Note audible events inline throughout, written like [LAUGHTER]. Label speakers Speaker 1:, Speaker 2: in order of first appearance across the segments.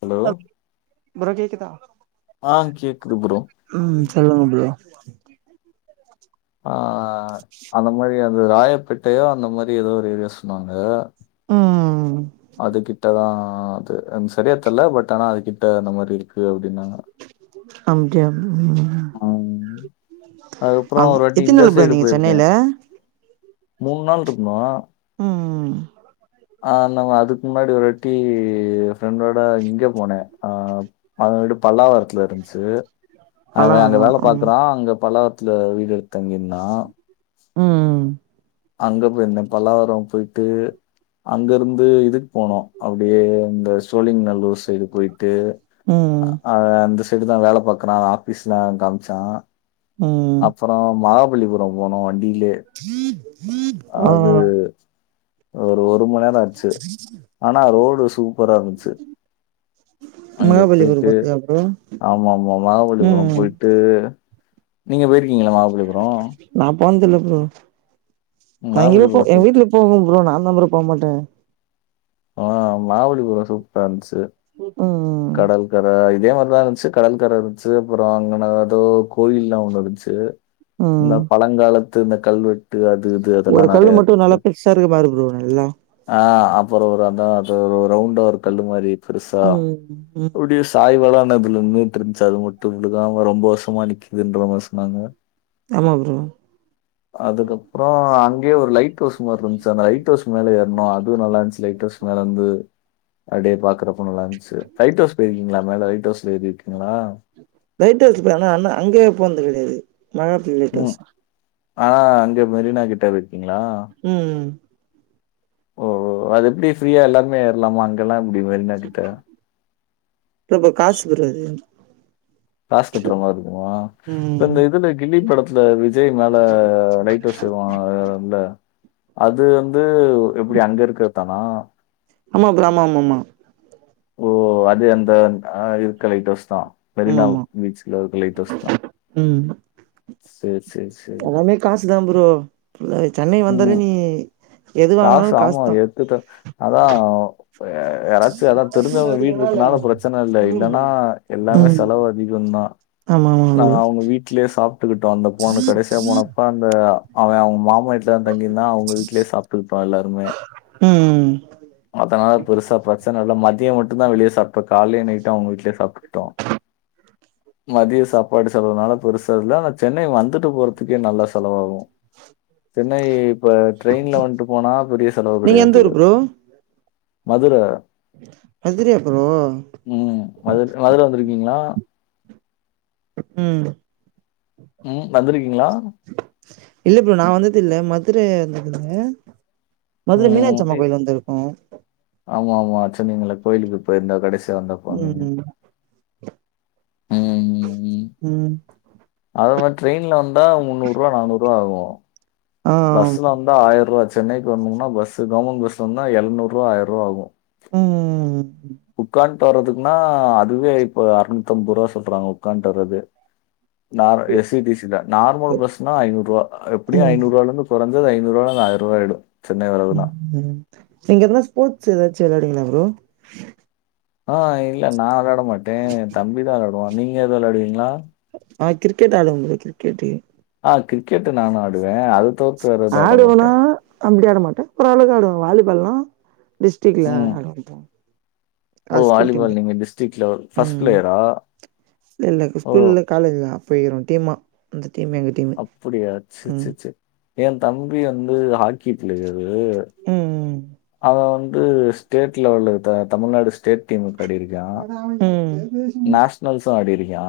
Speaker 1: Hello
Speaker 2: அப் bro கேக்குதா
Speaker 1: ஆ கேக்குது ப்ரோ
Speaker 2: ம் சொல்லுங்க ப்ரோ
Speaker 1: ஆ அந்த மாரி அந்த ராயப்பேட்டையோ அந்த மாரி ஏதோ ஒரு ஏரியா சொன்னாங்க
Speaker 2: ம்
Speaker 1: அது கிட்டதான் அது சரியா தெல்ல பட் ஆனா அது கிட் ட அந்த மாதிரி இருக்கு அப்படின்னாங்
Speaker 2: அப்டியா ம்ம்
Speaker 1: ம் அதுக்கப்றோ
Speaker 2: அ
Speaker 1: ஒரு வாட்டி
Speaker 2: எத்தனை
Speaker 1: இந்த
Speaker 2: நாள் ப்ரோ இருந்தீங்க சென்னையில
Speaker 1: மூணு நாள் இருக்கணும்
Speaker 2: ம்
Speaker 1: ஆ நம அதுக்கு முன்னாடி ஒரு வாட்டி ஃப்ரெண்டோட இங்க போனேன் அ அவன் வீடு பல்லாவரத் துல இருந்துச்சு அவன் அங்க
Speaker 2: பல்லாவரோ
Speaker 1: வேலை
Speaker 2: ம்
Speaker 1: பாக்குறான் அங்க பல்லாரத்துல வீடு எடுத்து தங்கிருந்தான்
Speaker 2: ம்
Speaker 1: அங்க போய் இருந்தேன் பல்லாவாரம் போயிட்டு அங்க இருந்து இது போனோம் அப்படியே இந்த சோழிங்க நல்லூர் சைடு போயிட்டு
Speaker 2: ம்
Speaker 1: அவன் அந்த சைடு தான் வேலை பாக்குறான் ஆபீஸ்லாம் காம்ச்சான்
Speaker 2: ம்
Speaker 1: அப்புறம் மகாபலிபுரம் போனோம் வண்டியிலே
Speaker 2: ஆ
Speaker 1: அது ஒரு ஒரு மணி நேரம் ஆச்சு ஆனா ரோடு சூப்பர இருந்துச்சு அங்க
Speaker 2: மகாபலிபுரம்
Speaker 1: போயிட்டு
Speaker 2: பாத்தியா ப்ரோ
Speaker 1: ஆமா ஆமா மாகாபலிபுரம்
Speaker 2: ம்
Speaker 1: போயிட் டு நீங்க போயிருக்கீங்களா மாகாபலிபுரம்
Speaker 2: நா போனதுல ப்ரோ நா எங்கயே போ
Speaker 1: மகாபலிபுரம்
Speaker 2: எங்க
Speaker 1: சூப்
Speaker 2: வீட்டுல போங்க ப்ரோ நா தா ப்ரோ போ மாட்டே
Speaker 1: ஆனா மாகபலிபுரோ சூப்ரா இருந்ச்சு
Speaker 2: ம் ம்
Speaker 1: கர இதே மார்தா இருந்ச்சு கடல் கர இருந்ச்சு அப்றோ அங்க ஏதோ கோயில்லா ஒன்னு இருந்ச்சு இந்த
Speaker 2: ம்
Speaker 1: பழங்காலத்து இந்த கல்வெ ட்டு அது இது அதல்லா
Speaker 2: ஒரு கல்லு
Speaker 1: நறயா
Speaker 2: மட்டு
Speaker 1: இருந்ச்சு
Speaker 2: நல்லா பெருசா இருக்க பாரு ப்ரோ நல்லா
Speaker 1: ஆ அப்றோ ஒரு அதா அது ரவுண்டா ஒரு கல்லு மாரி பெருசா
Speaker 2: ம் ம்
Speaker 1: அப்டிய [UNINTELLIGIBLE] அது மட்டு விழுக்காம ரொம்ப வருசமா நிக்கிதுன்ற மாரி சொன்னாங்க
Speaker 2: ஆமா ப்ரோ
Speaker 1: அதுக்கப்றோ அங்கயே ஒரு லைட் ஹவுஸ் மாரி இருந்துச்சு அந்த லைட் டவுஸ் மேல ஏறுனோ அது நல்லா இருந்ச்சு லைப் ஸவுஸ் மேலருந்து அப்டியே பாக்றப் போலன்ச்சு லைட் ஹவுஸ் போய்ருக்கீங்களா மேல லைட் ஹவுஸ்ல எறிருக்கீங்ளா
Speaker 2: லைட் ஹவுஸ் போனா அன்னா அங்கயே போனது கெடயாது ம
Speaker 1: ம் ஆனா அங்க மெரினா கிட்ட இருக்கீங்ளா
Speaker 2: ம்
Speaker 1: ஓ ஓ அது எப்டி ஃப்ரீயா எல்லாருமே ஏறலாமா அங்கெல்லா எப்டி மெரினா கிட்ட
Speaker 2: ரொம்ப காசு ப்ரோ அது
Speaker 1: காசு கட்டுறமாருக்குமா
Speaker 2: ம்
Speaker 1: இந்த இதுல கில்லி படத்துல வி ஜய் மேல லைட் ஹவுஸ் ஏறுவங்கல்ல மேல அது வ ந்து எப்டி அங்கருக்கது தானா
Speaker 2: ஆமா ப்ரோ ஆமாமாமா
Speaker 1: ஓ அது அந்த அ இருக்க லைட்அவுஸ் தா
Speaker 2: ஆமா
Speaker 1: மெரினா
Speaker 2: ஆமா
Speaker 1: பீச்சீக்லா இருக்குற லைட் ஸவுஸ்தா
Speaker 2: ம்
Speaker 1: செர் செர் செர்
Speaker 2: எல்லாமே காசுதா ப்ரோ சென்னை வந்தலே
Speaker 1: ம்.
Speaker 2: நீ எது
Speaker 1: காசு
Speaker 2: வாங்குனாலு
Speaker 1: ஆம
Speaker 2: காசுதா
Speaker 1: எக்குத அதா யாராச்சு அதா தெரிஞ்சவங்க வீட்டு இருத்தனால பிரச்சன இல்ல இல்லன்னா எல்லாமே
Speaker 2: ம்
Speaker 1: செலவு அதிகந்தா
Speaker 2: ஆமா ஆமா ப்ரோ
Speaker 1: நாங்க அவங்க வீட்லயே சாப் ட்டுக்குட்டோ அந்த போண்ணு கடசியா போனப்ப அந்த அவ அவங்க மாமா வீட்ல தா தங்கிருந்தா அவங்க வீட்லயே சாப்ப ப்பா எல்லாருமே
Speaker 2: ம்
Speaker 1: அதலா பெருசா பிரச்சன இல்ல மதியோ மட்டு தா வெளிய சாப்டோ காலையு நைட்டு அவங்க வீட்லயே சாப்ட்டுக்குட்டோ மதியோ சாப்பாடு செலவுனால பெருசுல்ல ஆனா சென்னை வந்துட்டு போறதுக்கே நல்லா செலவாகு சென்னை இப்ப டிரெயின்ல வந்ட்டு போனா பெரிய செலவு
Speaker 2: நீங்க எந்த
Speaker 1: கெடையாது
Speaker 2: ஊரு ப்ரோ
Speaker 1: மதுர
Speaker 2: மதுரயா ப்ரோ
Speaker 1: ம் மதுர மதுர வந்திருக்கீங்ளா
Speaker 2: ம்
Speaker 1: ம் வந்திருக்கீங்களா
Speaker 2: இல்ல ப்ரோ நா வந்தது இல்ல மதுர வந்ததில்ல மதுர மீனாட்சி அம்மன் கோயில் வந்துருக்கோ
Speaker 1: ஆமா ஆமா சொன்னீங்கள கோயிலுக்கு போயிருந்த கடைசி
Speaker 2: ம் ம்
Speaker 1: ம்,
Speaker 2: ம்
Speaker 1: அதே மாரி டிரெயின்ல வந்த முன்னூரூவா நானூறுரூவா ஆகு
Speaker 2: ஆ
Speaker 1: பஸ்ல வந்து ஆயிரரூவா சென்னைக்கு வந்தம்னா பஸ் கவர்மெண்ட் பஸ்ல வந்தா எழுநூரூவா ஆயிரரூவா ஆகு
Speaker 2: ம் ம்
Speaker 1: உக்கான் ட்டுவரதுக்குனா அதுவே இப்ப அறுநூத்தம்பது ரூவா சொல்றாங்க உக்கான்ட்டு வர்றதே நார் எஸ் இ டி சில நார்மல் பஸ்னா ஐநூரூவா எப்டியு
Speaker 2: ம்
Speaker 1: ஐநூரூவால கொறஞ்சது ஐநூரூவா இல்ல ஆயிரரூவா ஆயிடு
Speaker 2: ம் ம் நீங்க எதனா ஸ்போர்ட்ஸ் எதாச்சு வெளாடுவீங்களா ப்ரோ
Speaker 1: ஆ இல்ல நா வெளாட மாட்டே ஏ தம்பிதா வெளாடுவா நீங்க எது வெளாடுவீங்களா
Speaker 2: ஆ கிரிக்கெட் ஆடுவே ப்ரோ கிரிக்கெட்டு
Speaker 1: ஆ கிரிக்கெட் நானு ஆடுவே அது தவிர்த்து வேற எதுவும் ஆட
Speaker 2: ஆடுவனா
Speaker 1: மாட்டேன்.
Speaker 2: அப்டி ஆட மாட்டே ஓரளவுக்கு ஆடுவ வாலிபால்லா டிஸ்ட்ரிக்ல
Speaker 1: ம்.
Speaker 2: ஆட [INAUDIBLE]
Speaker 1: ஓ!
Speaker 2: அது ஸ்கூல் டைம்முல
Speaker 1: வாலிபால் நீங்க டிஸ்ட்ரிக்ட் லெவல்
Speaker 2: ம்
Speaker 1: பிளேயரா?
Speaker 2: இல்ல இல்ல
Speaker 1: ஓ!
Speaker 2: ஸ்கூல்ல காலேஜ்ல போயிருகிறோ டீமா அந்த டீம் எங்க டீமு
Speaker 1: அப்டியா செர்
Speaker 2: ம்
Speaker 1: செர் செர் ஏ தம்பி வந்து ஹ க்கி பிளேயரு
Speaker 2: ம்
Speaker 1: அவ வந்து ஸ்டேட் லெவல் தமிழ்நாடு ஸ்டேட் டீம்க்கு ஆடிருக்கா
Speaker 2: ம்
Speaker 1: நேஷ் ஷ்னல்சு ஆடிருக்கா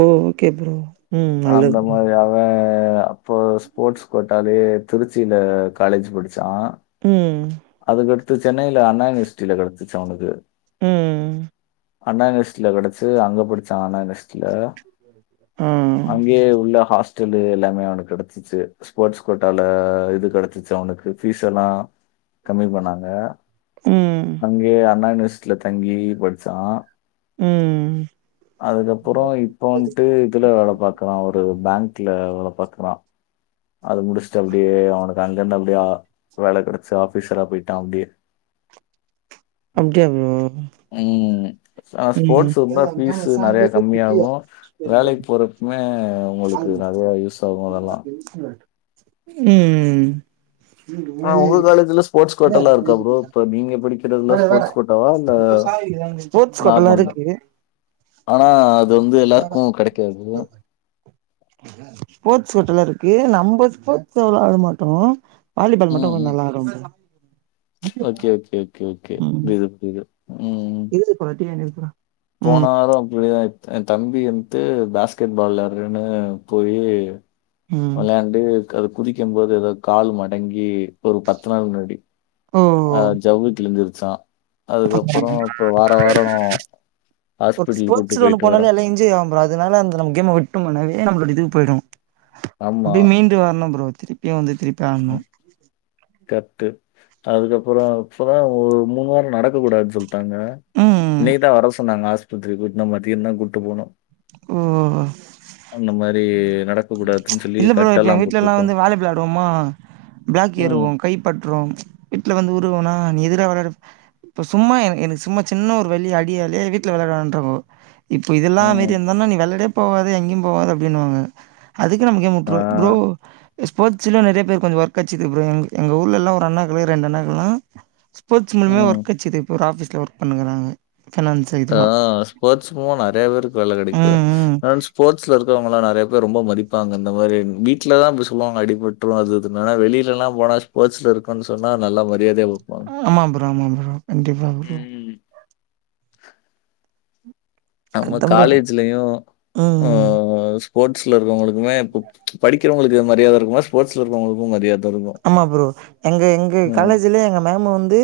Speaker 2: ஓ ஓகே ப்ரோ ம் நல்லது
Speaker 1: அந்த
Speaker 2: ப்ரோ
Speaker 1: மாரி அவ அப்போ ஸ்போர்ட்ஸ் கோட்டாலே திருச்சியில காலேஜ் படிச்சா
Speaker 2: ம்
Speaker 1: அதுக்கடுத்து சென்னையில அண்ணா யுனிவர்சிட்டியில கெடச்சுச்சு அவனுக்கு
Speaker 2: ம்
Speaker 1: அண்ணா யுனிவசிட்டில கெடச்சி அங்க படிச்சா அண்ணா யுனிவசிட்டில
Speaker 2: ம்
Speaker 1: அங்கயே உள்ள ஹாஸ்டல்லு எல்லாமே அவனுக்கு கெடச்சிச்சு ஸ்போர்ட்ஸ் கோட்டால இது கெடச்சிச்சு அவனுக்கு ஃபீஸ் எல்லா கம்மி பண்ணாங்க
Speaker 2: ம்
Speaker 1: அங்கயே அண்ணா யுனிவர்சிட்டில தங்கி படுச்சோ
Speaker 2: ம்
Speaker 1: அதுக்கப்பறோ இப்போ வன்ட்டு இதுல வேல பாக்குறா ஒரு பேங்க்ல வேல பாக்குறா அது முடுஸ்ட்டு அப்டியே அவனுக்கு அங்க இருந்து அப்டியே ஆ வேல கெடச்சு ஆபீசரா பொயிட்டா அப்டியே
Speaker 2: அப்டியா ப்ரோ
Speaker 1: ம் ஆ
Speaker 2: ம்
Speaker 1: ஸ்போர்ட்ஸ் இருந்தா ஃபீஸ் நெறையா கம்மியாகு வேலைக்கு போற க்குமே உங்களுக்கு நெறையா யூஸ் ஆகு அதல்லா
Speaker 2: ம் ம் ம்
Speaker 1: ஆ உங்க காலேஜ்ல ஸ்போர்ட்ஸ் கோட்டால்லா இருக்கா ப்ரோ இப்போ நீங்க படிக்க கிறதுல்லா ஸ்போர்ட்ஸ் கோட்டாவா இல்ல
Speaker 2: ஸ்போர்ட்ஸ் கோட்டாலா
Speaker 1: நார்மல்தா
Speaker 2: இருக்கு
Speaker 1: ஆனா அது வந்து எல்லாருக்கு கெடைக்காது
Speaker 2: ஸ்போர்ட்ஸ் கோட்டால இருக்கு நம்ம ஸ்போர்ட்ஸ் அவலவா ஆட மாட்டோ வாலிபால் மட்டு
Speaker 1: ம்
Speaker 2: கொஞ்சோ
Speaker 1: ம்
Speaker 2: நல்லா ஆடுவே bro
Speaker 1: okay okay okay okay புரியுது புரியுது ம் ம்
Speaker 2: [UNINTELLIGIBLE] என்னைய சொன்னா
Speaker 1: போன வாரோ அப்டிதா ஆயிட் ஏ தம்பி வந்து பாஸ்கெட் ஃபால்ல நின்னு போயி
Speaker 2: ம்
Speaker 1: வெளையாண்ட் ட்டு அதுக் குதிக்கம் போது எதோ கால் மடங்கி ஒரு பத்து நாள் முன்னாடி
Speaker 2: ஓ
Speaker 1: ஆ ஜவ்வு கிழிஞ்சுருச்சா அதுக்கப்பறோ இப்போ வார வாரோ ஹாஸ்பிட்டலு கூட்டு பொயிட்டு வரே
Speaker 2: இல்ல இஞ்சுரி ஆகு ப்ரோ அதுனால அந்த நம்ம கேம்ம விட்டம்னாலை நம்மளோட இது போய்டும்
Speaker 1: ஆமா.
Speaker 2: அப்டியே மீண்ட் ண்டு வர்ணு ப்ரோ திருப்பியு வந்து திருப்பியு ஆட்ணு
Speaker 1: கட்டு சோ அதுக்கப்பறோ இப்பதா ஒரு மூணு வாரோ நடக்கக் கூடாதுனு சொல்ட்டு டாங்க
Speaker 2: ம்
Speaker 1: இன்னைக்குதா வர சொன்னாங்க ஆஸ்பத்திரிக்கு இன்னு மதியந்தா கூப்ட்டு போணு
Speaker 2: ஓ ஓ செ
Speaker 1: முன்ன மாரி நடக்
Speaker 2: இல்ல ப்ரோ இப்போ எங்க வீட்லெல்லா வந்து [UNINTELLIGIBLE] விளாடுவோமா ப்ளாக்
Speaker 1: ம்.
Speaker 2: ஏறுவோ கை பட்ரும் வீட்ல வந்து உருவனா நீ எதுடா வெளாடுவ இப்ப சும்மா எனக்கு எனக் சும்மா சின்ன ஒரு வலி அடியாலே வீட்ல விளையாட்றாங்கன்ற ப்ரோ இப்போ இதெல்லா மார்
Speaker 1: ம்.
Speaker 2: இருந்தன்னா நீ வெளையாடே போவாத எங்கேயு போவாத அப்டின்வாங்க க்கு நம்ம கேமு
Speaker 1: ஆ.
Speaker 2: ப்ரோ ப்ரோ ஸ்போர்டஸ் ச்சுல நெறைய பேர்க்கு கொஞ்சோ ஒர்க் கெட்சுது ப்ரோ எங்க எங்க ஊர்லெல்லா ஒரு அண்ணாக்கே ரெண்டு அண்ணாக்குலா ஸ்போர்ட்ஸ் மன்வே
Speaker 1: ம்.
Speaker 2: ஒர்க் கெடச்சுது இப்ப ஒரு ஆஃபீஸில ஒர்க் பண்ணுக்குறாங்க ஃபினான்ஸ்
Speaker 1: ஆ
Speaker 2: இதுவா
Speaker 1: ஸ்போர்ட்ஸ்க்கு நெறைய பேருக்கு வேல கெடைக்கு
Speaker 2: ம் ம்
Speaker 1: ஸ்போர்ட்ஸ்ல இருக்குறவுங்களா நெறையா பேர் ரொம்ப மதிப்பாங்க இந்த மாரி வீட்ல தா இப்டி சொல்வாங்க அடிப்பட் ரு அது இதுன்னு ஆனா வெளிலெல்லா போனா ஸ்போர்ட்ஸ்ல இருக்கோன் சொன்னா நல்லா மரியாதையாவு
Speaker 2: ம் ஆமா ப்ரோ ஆமா ப்ரோ கண்டிப்பா ப்ரோ
Speaker 1: ம். நம்ம
Speaker 2: அதா ப்ரோ
Speaker 1: காலேஜ்லயு ம் ஸ்போர்ட்ஸ்ல இருக்கவுங்களுக் க்குமே இப்ப படிக்கிறவளுக்கு மரியாத இருக்குமா ஸ்போர்ட்ஸ்ல இருக்கவங்களுக்கு மரியாத
Speaker 2: ஆமா ப்ரோ எங்க எங்க காலேஜுலே எங்க மேம்ம வந்து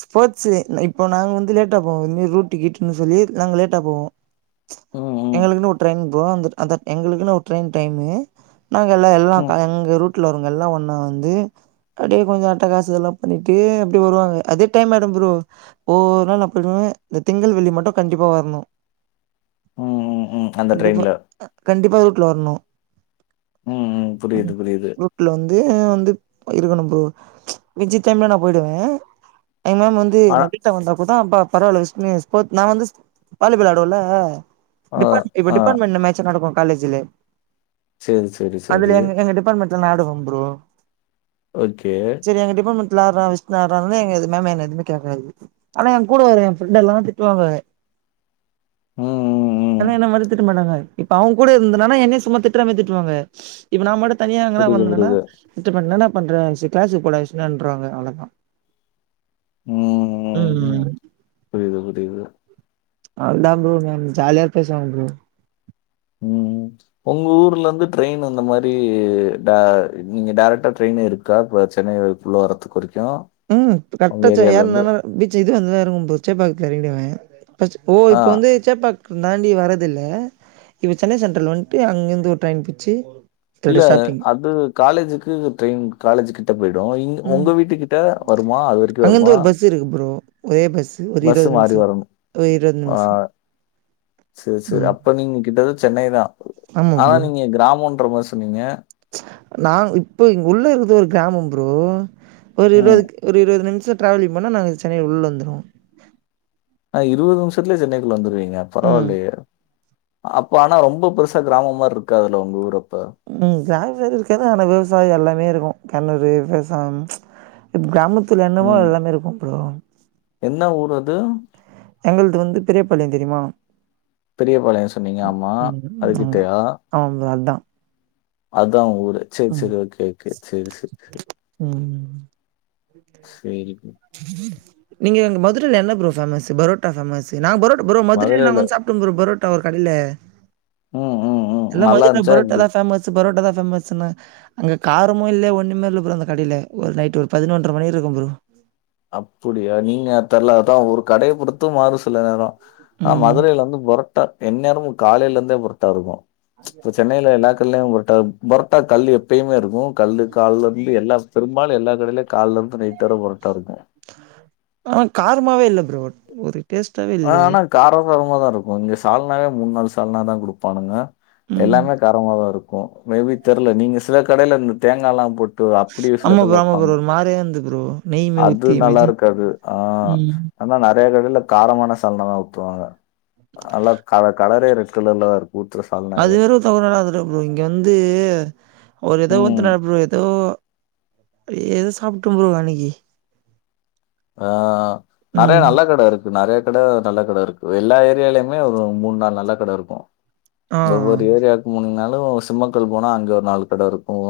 Speaker 2: ஸ்போர்ட்ஸ்ஸு இப்போ நாங்க வந்து லேட்டா போவோ இந்த மாரி ரூட்டு கீட்டுன்னு சொல்லி நாங்க லேட்டா போவோ
Speaker 1: ம், ம்,
Speaker 2: எங்களுக்குனு ஒரு ட்ரெயின் ப்ரோ அந்த தட் அத எங்களுக்குன்னு ஒரு ட்ரெயின் டைமு நாங்க எல்லா எல்லா
Speaker 1: ம்,
Speaker 2: பே எங்க ரூட்ல வரவுங்க எல்லா ஒன்னா வந்து அப்டியே கொஞ்சோ அட்டகாசோ இதெல்லா பண்ணிட்டு அப்டி வருவாங்க அதே டைம் ஆய்டு ப்ரோ ஒவ்வொரு நாள் நா போய்டுவே இந்த திங்கள் வெள்ளி மட்டு கண்டிப்பா வர்ணு
Speaker 1: ம், ம், ம். அந்த
Speaker 2: கண்டிப்பா
Speaker 1: ட்ரெயின்ல.
Speaker 2: கண்டிப்பா ரூட்ல வரணு
Speaker 1: ம் ம் புரியுது புரியுது
Speaker 2: ரூட்ல வந்து வந்து இருக்கணும் பரோ மிச்சி டைம்ல நா போய்டுவே எங்க மேம் வந் த்து
Speaker 1: ஆனா
Speaker 2: நா வீட்ட வந்த அப்பதா அப்ப பரவால்ல விஷ்ணு ஸ்பேட் நா வந்து வாலிஃபால் ஆயிடுவேல
Speaker 1: ஆ,
Speaker 2: டிபார்ட் இப்ப
Speaker 1: ஆ.
Speaker 2: டிபார்ட்மெண்ட் மேட்ச் நடக்கு காலேஜ்லே
Speaker 1: சரி, சரி, சரி.
Speaker 2: அதுல எங் எங்க டிபார்ட்மெண்ட் த்து நடக்கு ப்ரோ
Speaker 1: ஓகே
Speaker 2: செரி எங்க டிபார்ட்மெண்ட்ல ஆட்றா விஷ்ணு ஆட்றானே எங்க இது மேம் என்ன எதுவுமே கேக்காது ஆனா ஏ கூட வர எ பிரெண்ட்டெல்லா திட்டுவாங்க
Speaker 1: ம், ம், ம்.
Speaker 2: ஆனா என்ன மட்டு திட் ட்ட மாட்டாங்க இப்ப அவுங்க கூட இருந்தன்னா என்னயு சும்மா திட்ற மாரி திட்டுவாங்க இப்ப நாம மட்டு தனியா என்னடா
Speaker 1: புரியுது,
Speaker 2: பண்றனா
Speaker 1: புரியுது.
Speaker 2: [UNINTELLIGIBLE] இப்ப என்னடா பண்றா விஷ்ணு க்ளாஸ்க்கு போடா விஷ்ணுன்றுவாங்க அவ்ளோதா ம் ம்
Speaker 1: புரியுது புரியுது
Speaker 2: அவ்ள்தா ப்ரோ மேம் ஜாலியா பேசுவாங்க ப்ரோ
Speaker 1: ம். உங்க ஊர்ல இருந்து ட்ரெயின் அந்த மாரி டே நீங்க டேரெக்டா ட்ரெயின் இருக்கா இப்ப சென்னை வரைக் உள்ள வரத்து குறிக்கு
Speaker 2: ம் கரெட்டாச்சே ஏர்னாலு பீச்சு இக்குது வந்து இறங்கும் ப்ரோ சேபீபாக்கத்துல எறங்கிடுவே பஸ்ட்டு ஓ
Speaker 1: ஆ.
Speaker 2: இப்போ வந்து சேப்பாக்கோ தாண்டி வரதுல்ல இப்ப சென்னை சென்ட்ரல் வன்ட்டு அங்கேருந்து ஒரு ட்ரெயின் புட்ச்சு
Speaker 1: இல்ல அது காலேஜுக்கு ட்ரெயின் காலேஜ்கிட்ட போய்டு இங்
Speaker 2: ம்
Speaker 1: உங்க வீட்டு கிட்ட வருமா அது வரைக்கு
Speaker 2: அங்கேருந்து
Speaker 1: வருமா
Speaker 2: ஒரு பஸ் இருக்கு ப்ரோ ஒரே பஸ் ஒரு
Speaker 1: பஸ்
Speaker 2: இருபது
Speaker 1: மாறி
Speaker 2: நிமிஷம்
Speaker 1: வரணு
Speaker 2: ஒரு இருபது
Speaker 1: ஆ
Speaker 2: நிமிஷம்
Speaker 1: செரி செரி
Speaker 2: ம்
Speaker 1: அப்ப நீங்க கிட்டது சென்னை தா
Speaker 2: ஆமா
Speaker 1: ஆனா நீங்க கிராமோன்ற மாரி சொன்னீங்க
Speaker 2: நா இப்போ உள்ள இருக்குறது ஒரு கிராமம் ப்ரோ ஒரு
Speaker 1: ம்.
Speaker 2: இருவது ஒரு இருவது நிம்ஷோ ட்ரவலிங் பண்ணா நாங்க சென்னை உள்ள இருந்துருவோ
Speaker 1: ஆ இருவது நிம்ஷத்துலயே சென்னைக்குள்ள வந்துருவீங்க
Speaker 2: ம்
Speaker 1: பரவாயில்லையே அப்ப ஆனா ரொம்ப பெருசா கிராமம் மார் இருக்காதுல்ல உங்க ஊரு அப்ப
Speaker 2: ம் கிராம மாரி இருக்காது ஆனா விவசாயோ எல்லாமே இருக்கு கெணறு விவசாம் இப் கிராமத்துல என்னவோ
Speaker 1: ம்.
Speaker 2: அதுதா மார் இருக்கு ப்ரோ
Speaker 1: என்ன ஊர் அது
Speaker 2: எங்கள்து வந்து பெரியபாளையோ தெரியுமா
Speaker 1: பெரியபாளையோ சொன்னீங்க
Speaker 2: ம்
Speaker 1: ஆமா
Speaker 2: ம். நாங்க.
Speaker 1: அதுகிட்டயா
Speaker 2: ஆமா ப்ரோ அதா
Speaker 1: அதா உங்க ஊரு செரி செரி ஓகே ஓகே செரி செரி
Speaker 2: ம்.
Speaker 1: சேரி
Speaker 2: நீங்க அங்க மதுரையில என்ன ப்ரோ ஃபேமஸு பரோட்டா ஃபேமஸு நாங்க புரோட்டா ப்ரோ மதுரையில நாங்க வந்து சாப் சாப்டோ ப்ரோ பரோட்டா ஓரு கடையில
Speaker 1: ம் ம் ம்.
Speaker 2: எல்லா
Speaker 1: நல்லா
Speaker 2: [UNINTELLIGIBLE]
Speaker 1: இருந்துச்சா
Speaker 2: பரோட்டா
Speaker 1: எப்டி?
Speaker 2: தா பேமஸு பரோட்டாதா பேமஸுன்னாங்க அங்க காரமு இல்ல ஒன்னுமே இல்ல ப்ரோ அந்த கடையில ஒரு நைட் ஒரு பதினொன்றர மணி இருக்கும் ப்ரோ
Speaker 1: அப்புடியா நீங்க தெர்லா அதா ஒரு கடைய பொறுத்து மாறு சில நேரோ ஆ
Speaker 2: ம்.
Speaker 1: மதுரையில இருந்து புரோட்டா எந்நேரமு காலையில இருந்தே புரோட்டா இருக்கு இப்ப சென்னைல எல்லாக் ங்க புரோட்டா புரோட்டா கல்லு எப்பயுமே இருக்கும் கல்லு கால்ல இருந்து எல்லா பெரும்பாலும் எல்லா கடையிலயு கால்லா இருந்து நைட் வரை புரோட்டா இருக்கும்
Speaker 2: ஆ காரமாவே இல்ல ப்ரோ ஒரு டேஸ்ட்டாவே
Speaker 1: ஆ
Speaker 2: இல்லயே!
Speaker 1: ஆனா கார சாரமா தா இருக்கும் இங்க சால்னாவே மூன் நாலு சால்னா தா குடுப்பானுங்க
Speaker 2: ம்.
Speaker 1: எல்லாமே காரமாதா இருக்கும் மேபி தெர்ல நீங்க சில கடையில இந்த தேங்கா எல்லா போட்டு அப்படியே சில
Speaker 2: ஆமா ப்ரோ
Speaker 1: கடையில
Speaker 2: ஆமா
Speaker 1: வப்பாங்க.
Speaker 2: ப்ரோ ஒரு மாறியா இருந்தது ப்ரோ நெய்யுமே
Speaker 1: அது
Speaker 2: ஊத்தி
Speaker 1: நல்லா
Speaker 2: மேஜி
Speaker 1: இருக்காது ஆ
Speaker 2: ம்.
Speaker 1: ஆனா நறைய கடையில காரமான சால்னாதா ஊத்துவாங்க நல்லா க கலரே ரெட்க்கலர்ல தா இருக்கு ஊத்தற சால்
Speaker 2: அது வெறும் தவறானது எல்லா இல்ல ப்ரோ இங்க வந்து ஒரு ஏதோ
Speaker 1: ம்.
Speaker 2: ஊத்துனா ப்ரோ ஏதோ ஏதோ சாப்ட ப்ரோ அன்னைக்கி
Speaker 1: ஆ நிறைய
Speaker 2: ம்
Speaker 1: நல்ல கடை இருக் நறைய கடை நல்ல கடை இருக்கு எல்லா ஏரியாலயுமே ஒரு மூன் நாலு நல்ல கடை இருக்கும்
Speaker 2: ஆ
Speaker 1: ஒவ்வொரு ஏரியாக்கு முனுங ஒவ்வொரு ஏரியாக்கும் போனினாலு சிம்மக்கல் போனா அங்க ஒரு நாலு கடை இருக்கும்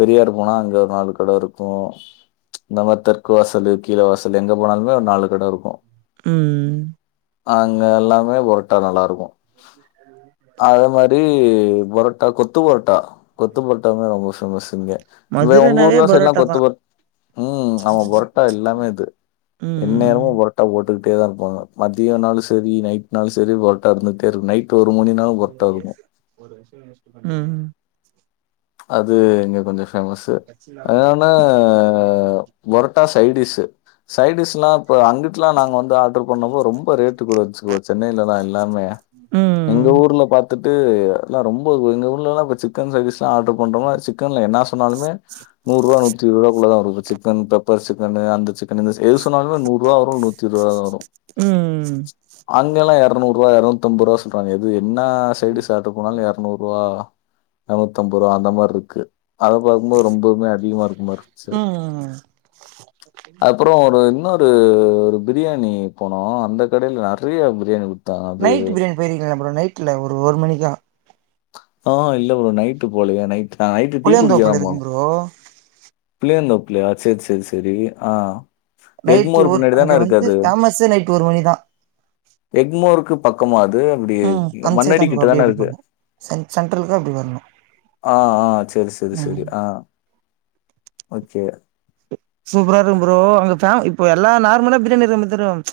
Speaker 1: பெரியார் போனா அங்க நாலு கடை இருக்கும் இந்த மாறி தெற்கு வாசலு கீழ வாசல் எங்க போனாலுமே ஒரு நாலு கடை இருக்கும்
Speaker 2: ம்
Speaker 1: அங்க எல்லாமே பரோட்டா நல்லா இருக்கும் அதே மாறி றி பரோட்டா கொத்து பரோட்டா கொத்து பரோட்டா தா ரொம்ப பேமஸ் இங்க இல்ல உங்க
Speaker 2: மதுரனாவே
Speaker 1: ஊர்ல சைட் எல்லா
Speaker 2: பரோட்டா தா
Speaker 1: கொத்து புரோ உம் ஆமா பரோட்டா இல் எப்பமே இது
Speaker 2: ம்
Speaker 1: எந்நேரமு பரோட்டா போட்டுக்கிட்டே தா இருப்பாங்க மதியனாலும் சரி நைட்னாலும் சரி பரோட்டா இருந்து கிட்டே இருக்கு நைட் டு ஒரு மணி னா
Speaker 2: [INAUDIBLE] உம்
Speaker 1: அது இங்க கொஞ்சோ ஃபேமஸ்சு இன்னொன்னு புரட்டா சைடிஸ்சு சைட்டிஷ் எல்லா இப்ப அங்கிட்டுலா நாங்க வந்து ஆர்டர் பண்ணப்போ ரொம்ப ரேட்டு கூட இருன்சிகோ சென்னைல்லா எல்லாமே எங்க
Speaker 2: ம்
Speaker 1: ஊர்ல பாத்துட்டு எல்லா ரொம்ப எங்க ஊர்ல்லா இப்ப சிக்கன் ரைஸ்ல்லா ஆர்டர் பண்றம்னா சிக் கன்ல என்னா சொன்னாலுமே நூற்ரூபா நூத்தி இருவது ரூபாகுள்ள தா வரும் சிக்கன் பெப்பர் சிக்கனு அந்த சிக் கனு எது சொன்னாலுமே நூற் ரூவா வரும் நூத்தி இருவது ரூவா தா வரும்
Speaker 2: ம்
Speaker 1: அங்கல்லா இரநூற் ரூவா இருநூத்தி அம்பது ரூபா சொல்றாங்க எது என்னா சைடிஸ் ஆர்டர் பண்ணாலு. இரநூற் ரூவா நூத்தம்பது ரூவா அந்த மாறி இருக்கு அதை பாக்கும் போது ரொம்பவுமே அதிகமா இருக்க மாறி இருன்ச்சு
Speaker 2: ம்
Speaker 1: அப்பறோ ஒரு இன்னொரு ஒரு பிரியாணி போனோ அந்த கடையில நறைய பிரியாணி குடுத்
Speaker 2: நைட் பிரியாணி போயிருங்கீங்ளா ப்ரோ நைட்ல ஒரு மணிக்கா
Speaker 1: அ இல்ல ப்ரோ நைட்டு போலையே நைட் நைட்டு டீ குடிக்கதா
Speaker 2: புளியாந்தோப்புல
Speaker 1: போனோ
Speaker 2: இருக்கும் ப்ரோ
Speaker 1: புளியந்தோப்புலயா சேர் சேர் சரி ஆ
Speaker 2: நைட்
Speaker 1: எக்மோர்
Speaker 2: ஓர்
Speaker 1: பின்னாடி
Speaker 2: அங்க
Speaker 1: தான இருக்கு
Speaker 2: வந்து
Speaker 1: அது.
Speaker 2: பேமஸே நைட்டு ஒரு மணிதா
Speaker 1: எக்மோருக்கு பக்கமா அது எப்டி
Speaker 2: ம் அந்த சைடு தா
Speaker 1: மண்ணடி
Speaker 2: ப்ரோ அப்டியே
Speaker 1: கிட்டதானே
Speaker 2: இப்டி
Speaker 1: இருக்கு
Speaker 2: போணு சென் சென்டரல்க்கா அப்டி வரணு
Speaker 1: ஆ ஆ சரி சரி சரி
Speaker 2: ம்
Speaker 1: ஆ ஓக்கே
Speaker 2: சூப்பரா இருக்கும் ப்ரோ அங்க பே இப்ப எல்லா நார்மலா பிரியாணி இருக்க மாறிதா இருக்கும்